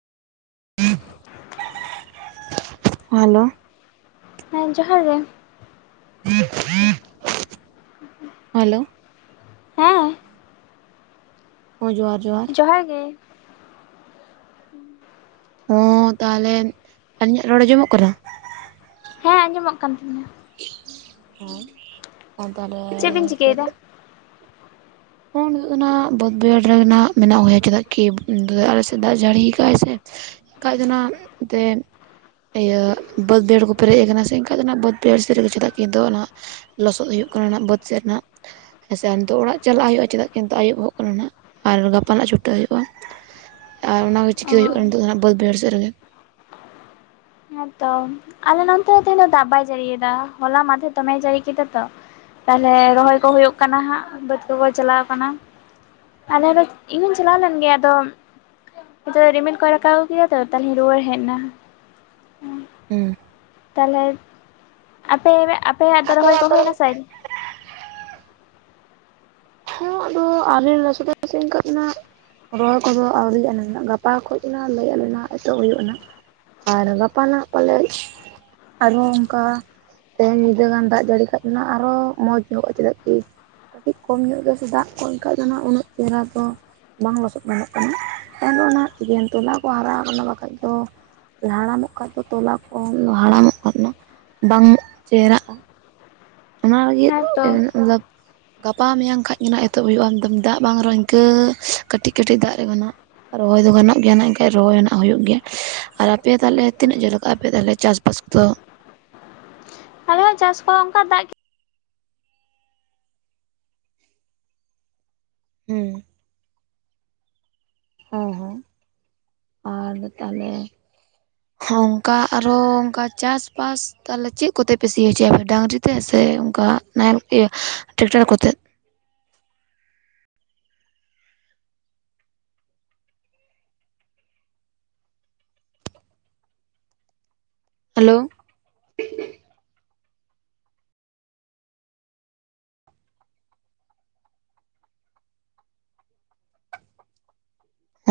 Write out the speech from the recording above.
Hello ᱦᱮᱸ ᱡᱚᱦᱟᱨ ᱜᱮ ᱦᱮᱞᱳ ᱦᱮᱸ [inaudible] ᱦᱚᱭ ᱡᱚᱦᱟᱨ ᱡᱚᱦᱟᱨ ᱡᱚᱦᱟᱮ ᱜᱮ ᱦᱚᱸ ᱛᱟᱦᱚᱞᱮ ᱟᱹᱞᱤᱧᱟᱜ ᱨᱚᱲ ᱟᱸᱡᱚᱢᱚᱜ ᱠᱟᱱᱟ ᱦᱮᱸ ᱟᱸᱡᱚᱢᱚᱜ ᱠᱟᱱ ᱛᱤᱧᱟᱹ ᱦᱮᱸ ᱛᱟᱦᱚᱞᱮ ᱵᱤᱱ ᱪᱮᱫ ᱪᱤᱠᱟᱹᱭᱮᱫᱟ ᱦᱩᱭᱩᱜ ᱠᱟᱱᱟ ᱵᱟᱹᱫᱽ ᱵᱟᱹᱭᱦᱟᱲ ᱨᱮᱱᱟᱜ ᱢᱮᱱᱟᱜ ᱦᱩᱭᱩᱜᱭᱟ ᱪᱮᱫᱟᱜ ᱠᱤ ᱟᱞᱮ ᱥᱮᱫ ᱫᱟᱜ ᱡᱟᱹᱲᱤ ᱠᱟᱜ ᱟᱭ ᱥᱮ [unintelligible] ᱛᱮ ᱤᱭᱟᱹ ᱵᱟᱹᱫᱽ ᱵᱟᱹᱭᱦᱟ. ᱲ ᱠᱚ ᱯᱮᱨᱮᱡ ᱠᱟᱱᱟ ᱥᱮ ᱮᱱᱠᱷᱟ ᱫᱚ ᱵᱟᱹᱫᱽ ᱵᱮᱲ ᱥᱮᱫ ᱨᱮᱜᱮ ᱪᱮᱫᱟᱜ ᱠᱤ ᱱᱤᱛᱚᱜ ᱱᱚᱣᱟ ᱞᱚᱥᱚᱫ ᱦᱩᱭᱩᱜ ᱠᱟᱱᱟ ᱱᱟᱦᱟᱜᱵᱟᱹᱫᱽ ᱥᱮᱫ ᱨᱮ ᱱᱟᱦᱟᱜ ᱦᱮᱸ ᱥᱮ ᱟᱨ ᱱᱤᱛᱚᱜ ᱚᱲᱟᱜ ᱪᱟᱞᱟᱜ ᱦᱩᱭᱩᱜᱼᱟ ᱪᱮᱫᱟᱜ ᱠᱤᱱᱛᱩ ᱟᱹᱭᱩᱵᱚᱜ ᱠᱟᱱᱟ ᱱᱟ ᱟᱨ ᱜᱟᱯᱟ ᱦᱟᱜ ᱪᱷᱩᱴᱟᱹᱜ ᱦᱩᱭᱩᱜᱼᱟ ᱟᱨ ᱚᱱᱟᱜᱮ ᱚ ᱪᱤᱠᱟᱹ ᱦᱩᱭᱩᱜ ᱠᱟᱱᱟ ᱱᱤᱛᱚᱜ ᱫᱚ ᱦᱟᱜ ᱵᱟᱹᱭᱦᱟᱹᱲ ᱥᱮᱫ ᱨᱮᱜᱮ ᱦᱮᱸᱛᱚ ᱟᱞᱮ ᱱᱚᱱᱛᱮ ᱫᱚ ᱛᱤᱱᱟᱹᱜ ᱫᱟᱜ ᱵᱟᱭ ᱡᱟᱹᱲᱤᱭᱟ ᱦᱚᱞᱟ ᱢᱟᱫᱷᱮᱨ ᱫᱚᱢᱮ ᱡᱟᱹᱲᱤ ᱠᱮᱫᱟ ᱛᱚ ᱛᱟᱦᱞᱮ ᱨᱚᱦᱚᱭ ᱠᱚ ᱦᱩᱭᱩᱜ ᱠᱟᱱᱟ ᱦᱟᱸᱜ ᱵᱟᱹᱫᱽ ᱠᱚᱠᱚ ᱪᱟᱞᱟᱣ ᱠᱟᱱᱟ ᱟᱞᱮ ᱨᱮᱱ ᱤᱧ ᱦᱚᱸᱧ ᱪᱟᱞᱟᱣ ᱞᱮᱱ ᱜᱮᱭᱟ ᱟᱫᱚ ᱟᱫᱚ ᱨᱤᱢᱤᱞ ᱠᱚᱭ ᱨᱟᱠᱟᱵ ᱟ. ᱜᱩ ᱠᱮᱫᱟ ᱛᱚ ᱛᱟᱦᱚᱞᱮᱧ ᱨᱩᱣᱟᱹᱲ ᱦᱮᱡ ᱮᱱᱟ ᱦᱮᱸ ᱦᱩᱸ ᱛᱟᱦᱚᱞᱮ ᱟᱯᱮ ᱟᱯᱮᱭᱟᱜ ᱫᱚ ᱨᱚᱦᱚᱭ ᱠᱚ ᱦᱩᱭᱱᱟ ᱥᱮ ᱟᱣᱨᱤ ᱦᱮᱸ ᱟᱫᱚ [unintelligible] ᱨᱚᱭ ᱠᱚᱫᱚ ᱟᱹᱣᱨᱤᱟᱹᱭ ᱟᱞᱱᱟ ᱜᱟᱯᱟ ᱠᱷᱚᱱ ᱞᱟᱹᱭ ᱟ ᱞᱮᱱᱟ ᱮᱛᱚᱦᱚᱵ ᱦᱩᱭᱩᱜᱼᱟᱱᱟ ᱟᱨ ᱜᱟᱯᱟ ᱯᱟᱞᱮᱫ ᱟᱨᱦᱚᱸ ᱚᱱᱠᱟ ᱛᱮᱦᱮᱧ ᱧᱤᱫᱟᱹ ᱜᱟᱱ ᱫᱟᱜ ᱡᱟᱹᱲᱤ ᱠᱷᱟᱡ ᱫᱚ ᱟᱨᱚ ᱢᱚᱡᱽ ᱧᱚᱜᱚᱜᱼᱟ ᱪᱮᱫᱟᱜ ᱠᱤ ᱠᱟᱹᱴᱤᱡ ᱠᱚᱢ ᱧᱚᱜ ᱜᱮᱥ ᱫᱟᱜ ᱠᱚᱱᱠᱟᱱ ᱫᱚ ᱦᱜ ᱩᱱᱟᱹᱜ ᱪᱮᱦᱨᱟ ᱫᱚ ᱵᱟᱝ ᱞᱚᱥᱚᱫ ᱜᱟᱱᱚᱜ ᱠᱟᱱᱟ ᱮ ᱫᱚ ᱚᱱᱟ ᱡᱱ ᱴᱚᱞᱟ ᱠᱚ ᱦᱟᱨᱟ ᱠᱟᱱᱟ ᱵᱟᱠᱷᱟᱡ ᱫᱚ ᱦᱟᱲᱟᱢᱚᱜ ᱠᱷᱟᱡ ᱫᱚ ᱛᱚᱞᱟ ᱠᱚ ᱦᱟᱲᱟᱢᱚᱜ ᱵᱟᱝ ᱪᱮᱦᱨᱟᱜᱼᱟ ᱚᱱᱟ ᱞᱟᱹᱜᱤᱫ ᱦᱮᱸ ᱛᱚ ᱤᱭᱟ. ᱞᱟ. ᱠ ᱜᱟᱯᱟ ᱢᱮᱭᱟᱝ ᱠᱷᱟᱡ ᱜᱮᱱᱟᱜ ᱮᱛᱚᱦᱚᱵ ᱦᱩᱭᱩᱜᱼᱟ ᱮᱠᱫᱚᱢ ᱫᱟᱜ ᱵᱟᱝ ᱨᱮᱦᱚᱸ ᱤᱱᱠᱟᱹ ᱠᱟᱹᱴᱤᱡ ᱠᱟᱹᱴᱤᱡ ᱫᱟᱜ ᱨᱮ ᱜᱟᱱᱚᱜ ᱨᱚᱦᱚᱭ ᱫᱚ ᱜᱟᱱᱚᱜ ᱜᱮᱭᱟ ᱱᱟᱜ ᱨᱚᱦᱚᱭ ᱱᱟᱜ ᱦᱩᱭᱩᱜ ᱜᱮᱭᱟ ᱟᱨ ᱟᱯᱮ ᱛᱟᱦᱮ ᱛᱤᱱᱟᱹᱜ ᱡᱷᱟ. ᱞ ᱠᱟᱜᱼᱟ ᱟᱯᱮ ᱛᱟᱦᱚᱞᱮ ᱪᱟᱥ [unintelligible] ᱟᱞᱮ ᱦᱚᱸᱚᱸ ᱪᱟᱥ ᱠᱚ ᱚᱱᱠᱟ ᱫᱟᱜ ᱜᱮ ᱦᱩᱸ ᱦᱚᱸ ᱦᱚᱸ ᱟ [unintelligible] ᱟᱨ ᱛᱟᱦᱚᱞᱮ ᱦ [unintelligible] ᱚᱱᱠᱟ ᱟᱨᱦᱚ ᱚᱱᱠᱟ ᱪᱟᱥᱵᱟᱥ ᱛᱟᱦᱚᱞᱮ ᱪᱮᱫ ᱠᱚᱛᱮᱯᱮ ᱥᱤ ᱦᱚᱪᱚᱭᱟᱮ ᱰᱟᱝᱨᱤ ᱛᱮ ᱥᱮ ᱚᱱᱠᱟ ᱱᱟᱦᱮᱞ ᱛᱮ ᱴᱟᱠᱴᱟᱨ ᱠᱚᱛᱮ ᱦᱮᱞᱳ